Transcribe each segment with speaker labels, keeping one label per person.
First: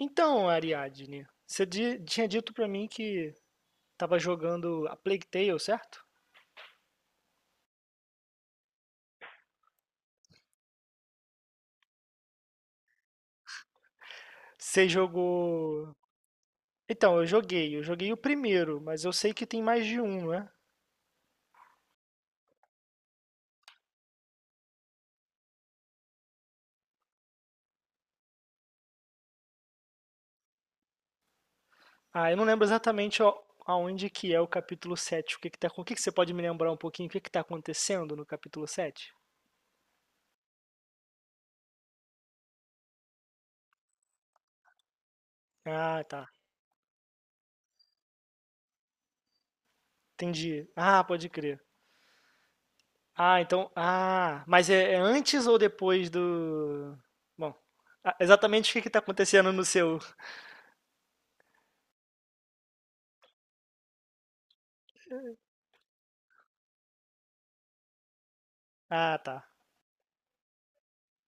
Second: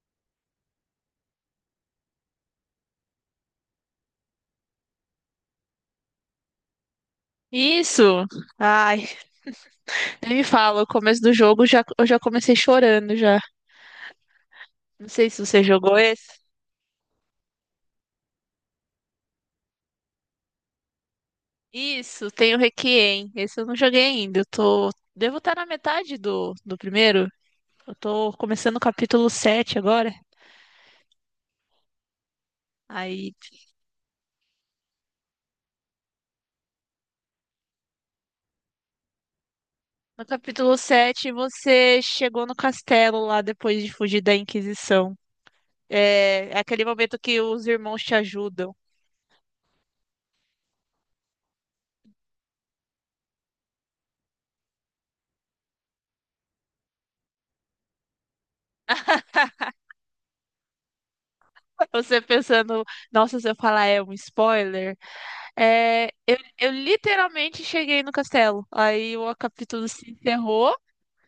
Speaker 1: Então, Ariadne, você tinha dito pra mim que tava jogando a Plague Tale, certo?
Speaker 2: Isso! Ai, nem me fala, o começo do jogo já, eu já comecei chorando já.
Speaker 1: Você
Speaker 2: Não sei se você
Speaker 1: jogou.
Speaker 2: jogou esse.
Speaker 1: Então, eu joguei o primeiro, mas eu sei que tem mais de um, né?
Speaker 2: Isso, tem o Requiem. Esse eu não joguei ainda. Eu tô. Devo estar na metade do primeiro. Eu tô começando o capítulo 7 agora.
Speaker 1: Ah, eu não lembro exatamente
Speaker 2: Aí,
Speaker 1: aonde que é o capítulo 7. O que que você pode me lembrar um pouquinho, o que que tá acontecendo no capítulo sete?
Speaker 2: no capítulo 7 você chegou no castelo lá depois de fugir da Inquisição.
Speaker 1: Ah, tá.
Speaker 2: É aquele momento que os irmãos te ajudam.
Speaker 1: Entendi. Ah, pode crer. Ah, então, ah, mas é antes ou depois do. Bom, ah, exatamente o que que tá acontecendo no seu?
Speaker 2: Você pensando, nossa, se eu falar é um spoiler. É, eu literalmente cheguei no castelo. Aí
Speaker 1: Ah,
Speaker 2: o
Speaker 1: tá.
Speaker 2: capítulo se encerrou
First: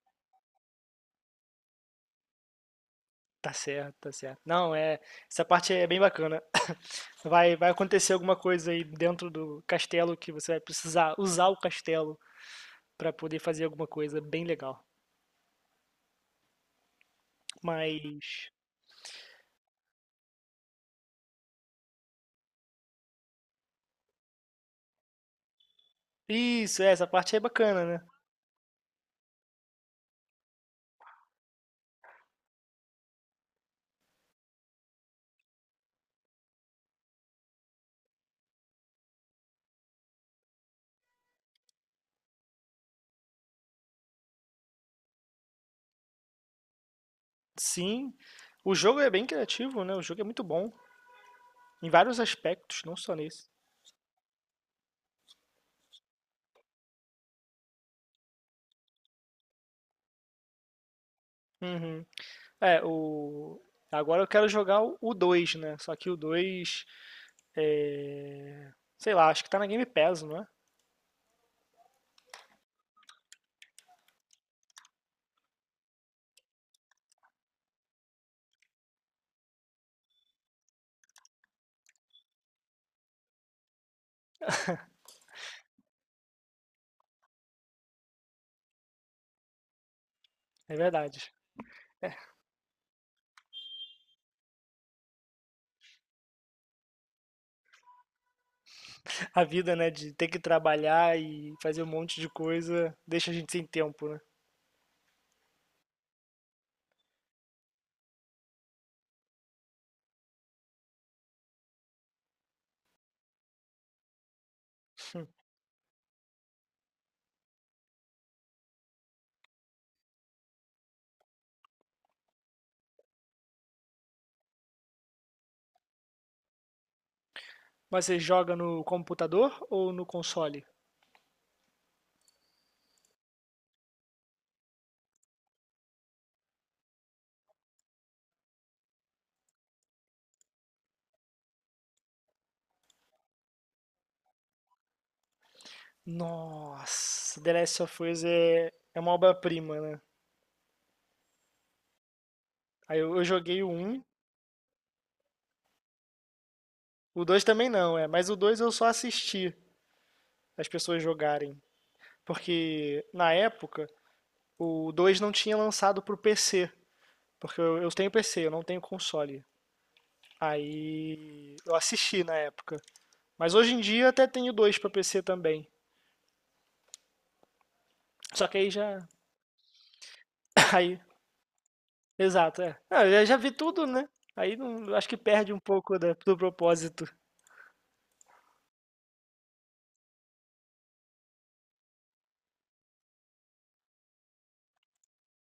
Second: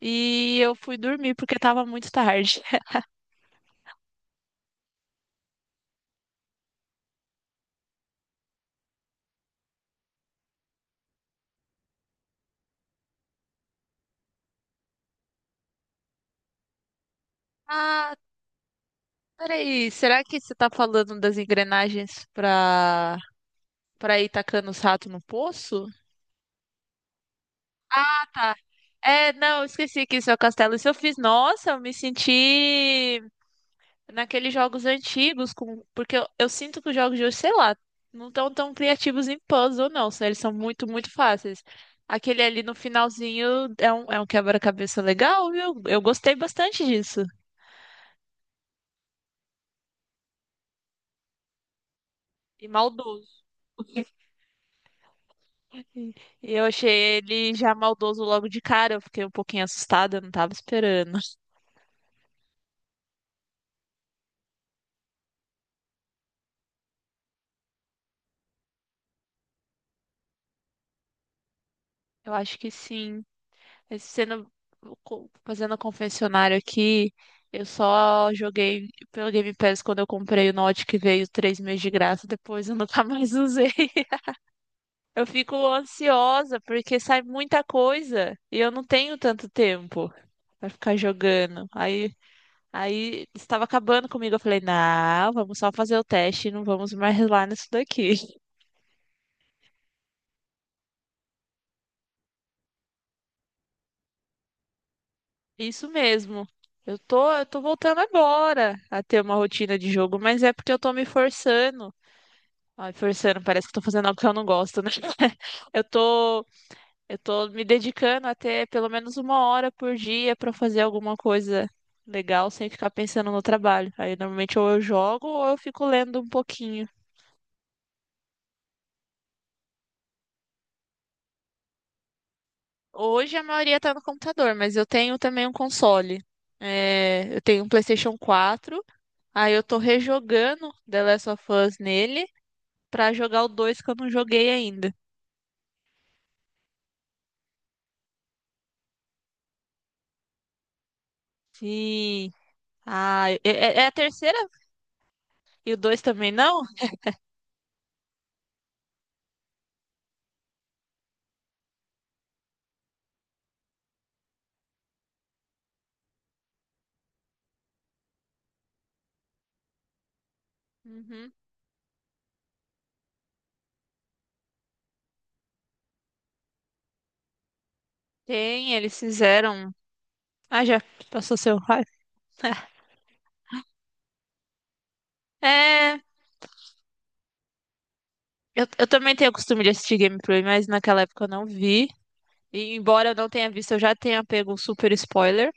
Speaker 2: e eu fui dormir porque tava muito tarde.
Speaker 1: Tá certo, tá certo. Não, é, essa parte é bem bacana. Vai acontecer alguma coisa aí dentro do castelo que você vai precisar usar o castelo pra poder fazer alguma coisa bem legal.
Speaker 2: Ah,
Speaker 1: Mas
Speaker 2: peraí, será que você tá falando das engrenagens pra ir tacando os ratos no poço?
Speaker 1: isso, é, essa parte é bacana, né?
Speaker 2: Ah, tá. É, não, eu esqueci que isso é o castelo. Isso eu fiz. Nossa, eu me senti naqueles jogos antigos, com... porque eu sinto que os jogos de hoje, sei lá, não estão tão criativos em puzzle, não, sabe? Eles são muito, muito fáceis. Aquele ali no finalzinho é um quebra-cabeça legal, viu? Eu gostei bastante disso.
Speaker 1: Sim. O jogo é bem criativo, né? O jogo é muito bom em vários
Speaker 2: E
Speaker 1: aspectos, não só
Speaker 2: maldoso.
Speaker 1: nesse.
Speaker 2: E e eu achei ele já maldoso logo de cara, eu fiquei um pouquinho assustada, eu não tava esperando.
Speaker 1: Uhum. É, o agora eu quero jogar o 2, né? Só que o 2 é, sei lá, acho que tá na Game Pass, não é?
Speaker 2: Eu acho que sim. Esse Sendo, fazendo a confessionário aqui, eu só joguei pelo Game Pass quando eu comprei o Note que veio 3 meses de graça, depois eu nunca mais usei. Eu fico ansiosa porque sai muita coisa e eu não tenho tanto tempo pra
Speaker 1: É
Speaker 2: ficar
Speaker 1: verdade.
Speaker 2: jogando. Aí, aí estava acabando comigo, eu falei, não, vamos só fazer o teste e não vamos mais lá nisso daqui.
Speaker 1: A vida, né, de ter que trabalhar e fazer um monte de coisa, deixa a gente sem tempo, né?
Speaker 2: Isso mesmo. Eu tô voltando agora a ter uma rotina de jogo, mas é porque eu tô me forçando. Ai, forçando, parece que eu tô fazendo algo que eu não gosto, né? Eu tô, eu tô me dedicando a ter pelo menos 1 hora por dia pra fazer alguma coisa legal sem ficar pensando no trabalho. Aí normalmente ou eu jogo ou eu fico lendo um pouquinho.
Speaker 1: Mas você joga no computador ou no console?
Speaker 2: Hoje a maioria tá no computador, mas eu tenho também um console. É, eu tenho um PlayStation 4. Aí eu tô rejogando The Last of Us nele pra jogar o 2 que eu não joguei ainda.
Speaker 1: Nossa, The Last of Us é, é uma obra-prima, né?
Speaker 2: Sim.
Speaker 1: Aí eu
Speaker 2: Ah, é,
Speaker 1: joguei o
Speaker 2: é a
Speaker 1: 1,
Speaker 2: terceira e o 2 também não?
Speaker 1: o 2 também não, é, mas o 2 eu só assisti as pessoas jogarem. Porque na época o 2 não tinha lançado pro PC. Porque eu tenho PC, eu não tenho console.
Speaker 2: Uhum.
Speaker 1: Aí eu assisti na época. Mas hoje em dia até tenho dois pra PC também. Só que aí
Speaker 2: Tem, eles
Speaker 1: já.
Speaker 2: fizeram. Ah, já
Speaker 1: Aí,
Speaker 2: passou seu raio.
Speaker 1: exato, é. Ah, eu já vi tudo, né? Aí não, acho que perde um pouco
Speaker 2: É,
Speaker 1: do propósito.
Speaker 2: eu também tenho o costume de assistir gameplay, mas naquela época eu não vi. E embora eu não tenha visto, eu já tenha pego um super spoiler.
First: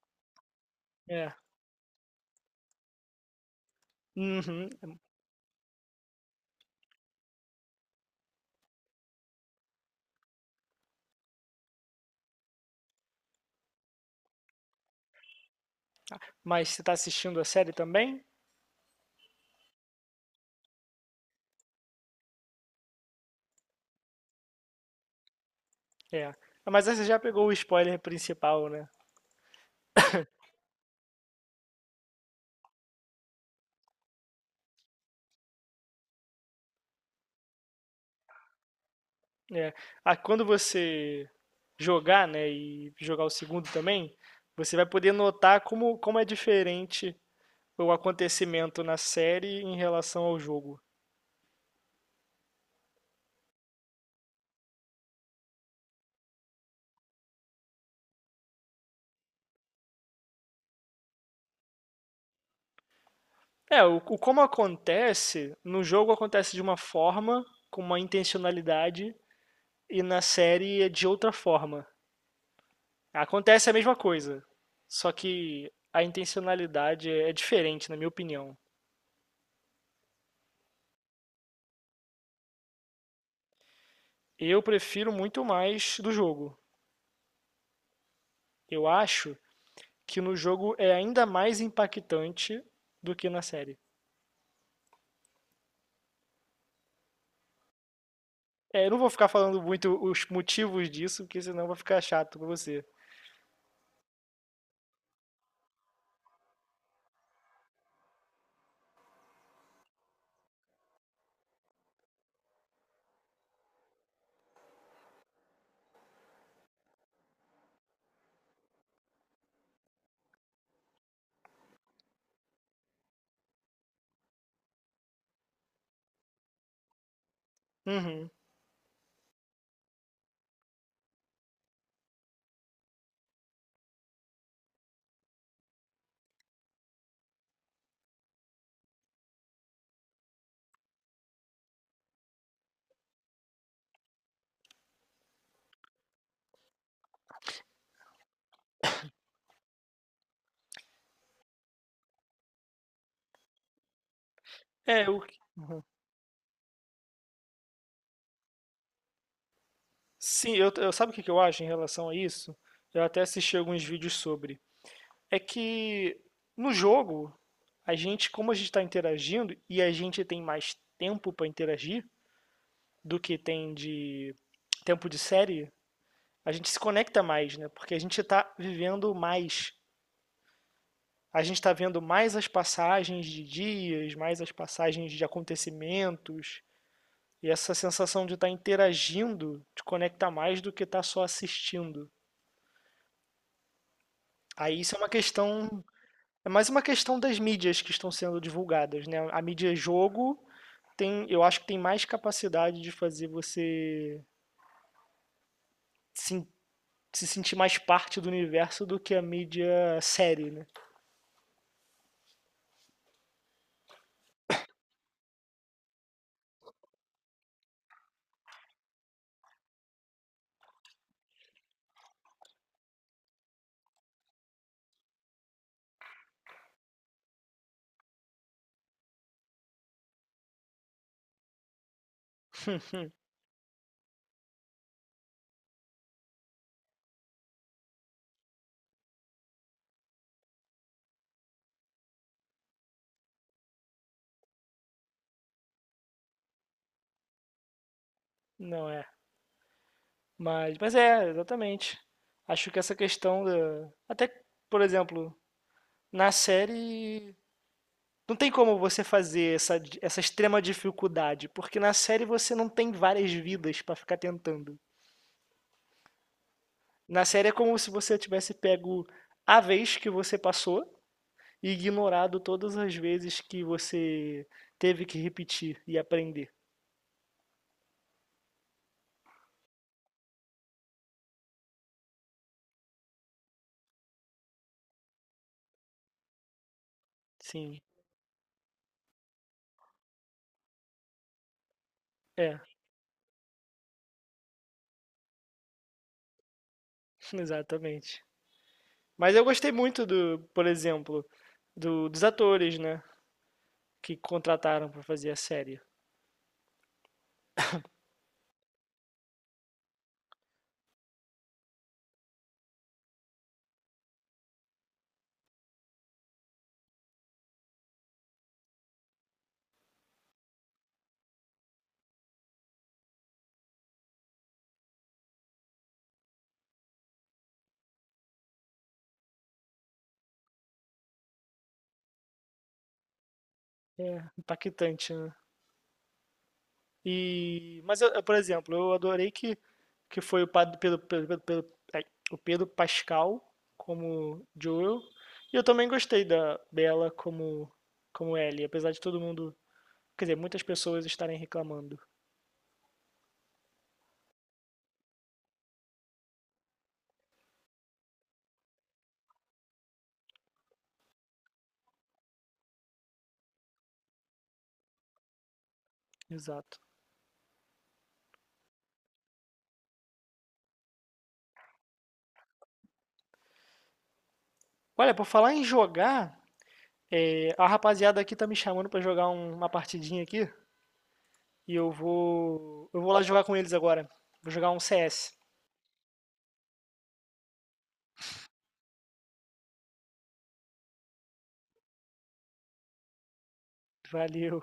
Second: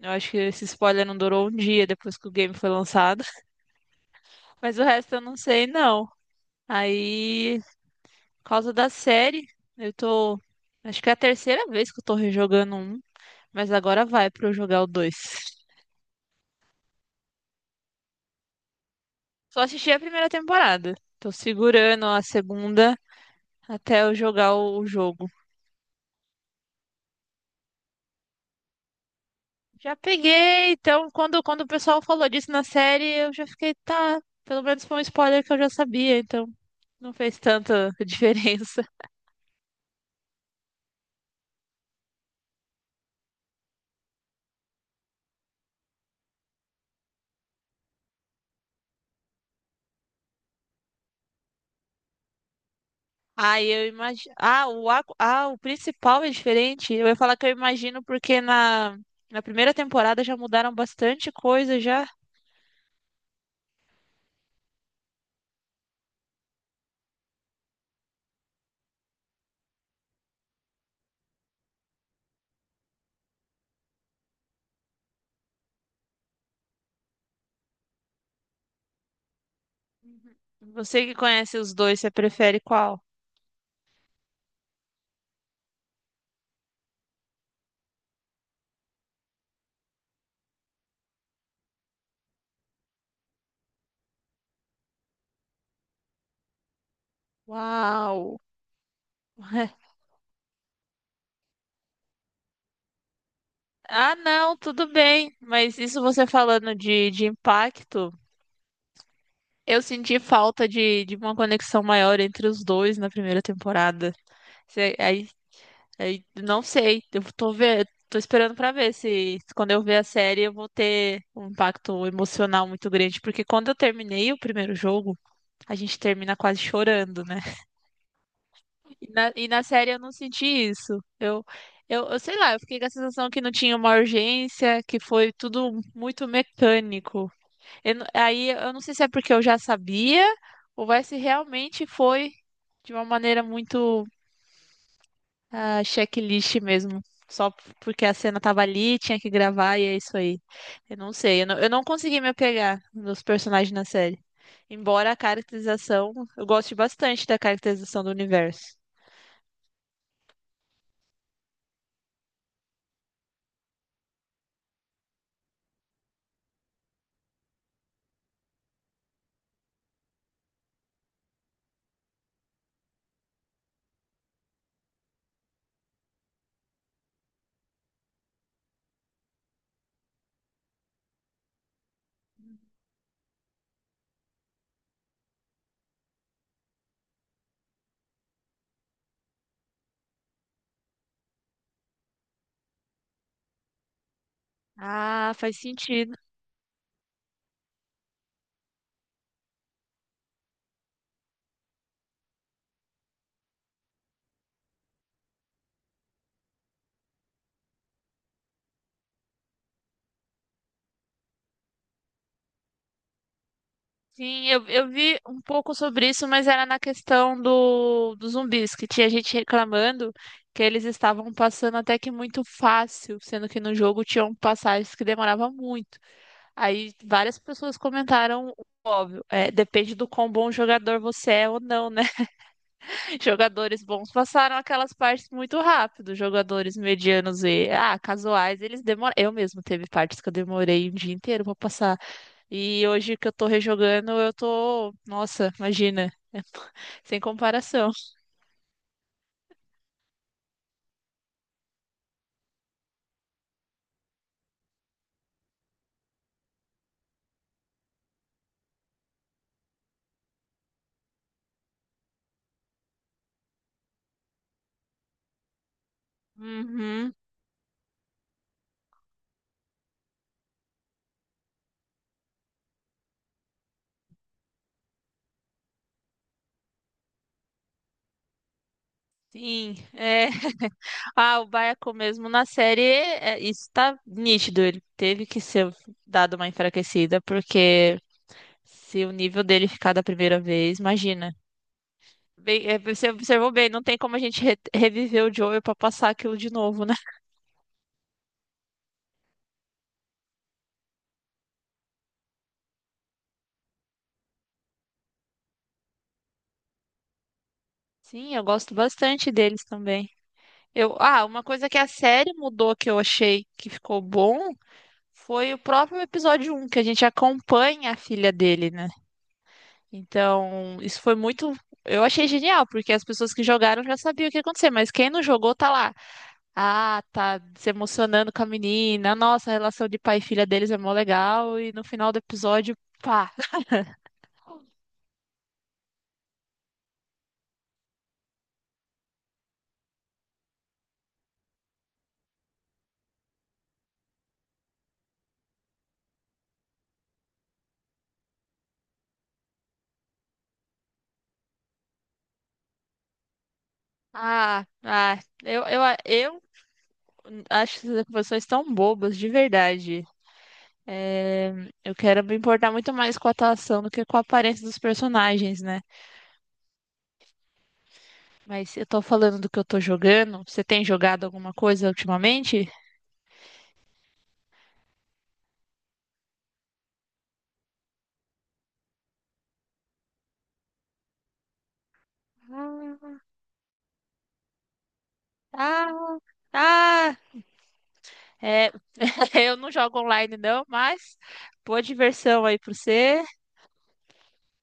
Speaker 2: Eu acho que esse spoiler não
Speaker 1: É.
Speaker 2: durou um dia depois que o game foi lançado.
Speaker 1: Uhum.
Speaker 2: Mas o resto eu não sei, não. Aí, por causa da série, eu tô. Acho que é a terceira vez que eu tô rejogando um. Mas agora vai pra eu jogar o dois.
Speaker 1: Mas você tá assistindo a série também?
Speaker 2: Só assisti a primeira temporada. Tô segurando a segunda até eu jogar o jogo.
Speaker 1: É. Ah, mas aí você já pegou o spoiler principal, né?
Speaker 2: Já peguei, então quando, quando o pessoal falou disso na série, eu já fiquei, tá, pelo menos foi um spoiler que eu já sabia, então não fez tanta diferença.
Speaker 1: É. Ah, quando você jogar, né, e jogar o segundo também, você vai poder notar como, como é diferente o acontecimento na série em relação ao jogo.
Speaker 2: Ah, eu imagino. Ah, o ah, o principal é diferente. Eu ia falar que eu imagino porque na na primeira temporada já mudaram bastante coisa já.
Speaker 1: É, o como acontece, no jogo acontece de uma forma, com uma intencionalidade, e na série é de outra forma. Acontece a mesma coisa, só que a intencionalidade é diferente, na minha opinião.
Speaker 2: Você que conhece os dois, você prefere qual?
Speaker 1: Eu prefiro muito mais do jogo. Eu acho que no jogo é ainda mais impactante do que na série.
Speaker 2: Uau.
Speaker 1: É, eu não vou ficar falando muito os motivos disso, porque senão vai ficar chato pra você.
Speaker 2: Ah, não, tudo bem, mas isso você falando de impacto. Eu senti falta de uma conexão maior entre os dois na primeira temporada. Aí, aí, não sei, tô esperando pra ver se, se quando eu ver a série eu vou ter um impacto emocional muito grande, porque quando eu terminei o primeiro jogo, a gente termina quase chorando, né?
Speaker 1: Uhum.
Speaker 2: E na série eu não senti isso. Eu sei lá, eu fiquei com a sensação que não tinha uma urgência, que foi tudo muito mecânico. Eu não- Aí eu não sei se é porque eu já sabia ou é se realmente foi de uma maneira muito checklist mesmo. Porque a cena tava ali, tinha que gravar e é isso aí. Eu não sei, eu não consegui me apegar nos personagens na série.
Speaker 1: É,
Speaker 2: Embora a
Speaker 1: eu,
Speaker 2: caracterização, eu goste bastante da caracterização do universo.
Speaker 1: sim, sabe o que que eu acho em relação a isso? Eu até assisti alguns vídeos sobre. É que no jogo, a gente, como a gente está interagindo e a gente tem mais tempo para interagir do que tem de tempo de série, a gente se conecta mais, né? Porque a gente está vivendo mais. A gente está vendo mais as passagens de dias, mais as passagens de acontecimentos. E essa sensação de estar tá interagindo te conecta mais do que estar tá só assistindo. Aí isso é uma
Speaker 2: Ah, faz
Speaker 1: questão.
Speaker 2: sentido.
Speaker 1: É mais uma questão das mídias que estão sendo divulgadas, né? A mídia é jogo tem, eu acho que tem mais capacidade de fazer você se, se sentir mais parte do universo do que a mídia série, né?
Speaker 2: Sim, eu vi um pouco sobre isso, mas era na questão dos zumbis, que tinha gente reclamando que eles estavam passando até que muito fácil, sendo que no jogo tinham passagens que demoravam muito. Aí várias pessoas comentaram, o óbvio, é, depende do quão bom jogador você é ou não, né? Jogadores bons passaram aquelas partes muito rápido, jogadores medianos e casuais, eles demoram. Eu mesmo teve partes que eu demorei um dia inteiro pra passar. E hoje que eu tô rejogando, eu tô. Nossa, imagina, sem comparação.
Speaker 1: Não é. Mas é, exatamente. Acho que essa questão da. Até, por exemplo, na série. Não tem como você fazer essa, essa extrema dificuldade, porque na série você não tem várias vidas pra ficar tentando.
Speaker 2: Uhum,
Speaker 1: Na série é como se você tivesse pego a vez que você passou e ignorado todas as vezes que você teve que repetir e aprender.
Speaker 2: sim, é. Ah, o Baiacu mesmo na série, é, isso tá nítido. Ele teve que ser dado uma enfraquecida,
Speaker 1: Sim.
Speaker 2: porque se o nível dele ficar da primeira vez, imagina.
Speaker 1: É,
Speaker 2: Bem, é, você observou bem, não tem como a gente reviver o Joel pra passar aquilo de novo, né?
Speaker 1: exatamente. Mas eu gostei muito do, por exemplo, dos atores, né, que contrataram para fazer a série.
Speaker 2: Sim, eu gosto bastante deles também. Eu, ah, uma coisa que a série mudou que eu achei que ficou bom foi o próprio episódio 1 que a gente acompanha a filha dele, né? Então, isso foi muito. Eu achei genial, porque as pessoas que jogaram já sabiam o que ia acontecer, mas quem não jogou tá lá. Ah, tá se emocionando com a menina. Nossa, a relação de pai e filha deles é mó legal. E no final do episódio, pá.
Speaker 1: É impactante, né? E, mas por exemplo, eu adorei que foi o Pad- Pedro, Pedro, Pedro- Pedro- ai, o Pedro Pascal como Joel. E eu também gostei da Bella como Ellie, apesar de todo mundo, quer dizer, muitas pessoas estarem reclamando.
Speaker 2: Ah, eu, eu, eu acho essas pessoas tão bobas, de verdade. É, eu quero me importar muito mais com a atuação do que com a aparência dos personagens, né?
Speaker 1: Exato.
Speaker 2: Mas eu tô falando do que eu tô jogando. Você tem jogado alguma coisa ultimamente?
Speaker 1: Olha, por falar em jogar, é, a rapaziada aqui tá me chamando pra jogar uma partidinha aqui e eu vou
Speaker 2: Ah,
Speaker 1: lá jogar com eles agora. Vou jogar um CS.
Speaker 2: ah, ah. É, eu não jogo online não, mas boa diversão aí pra você.
Speaker 1: Valeu.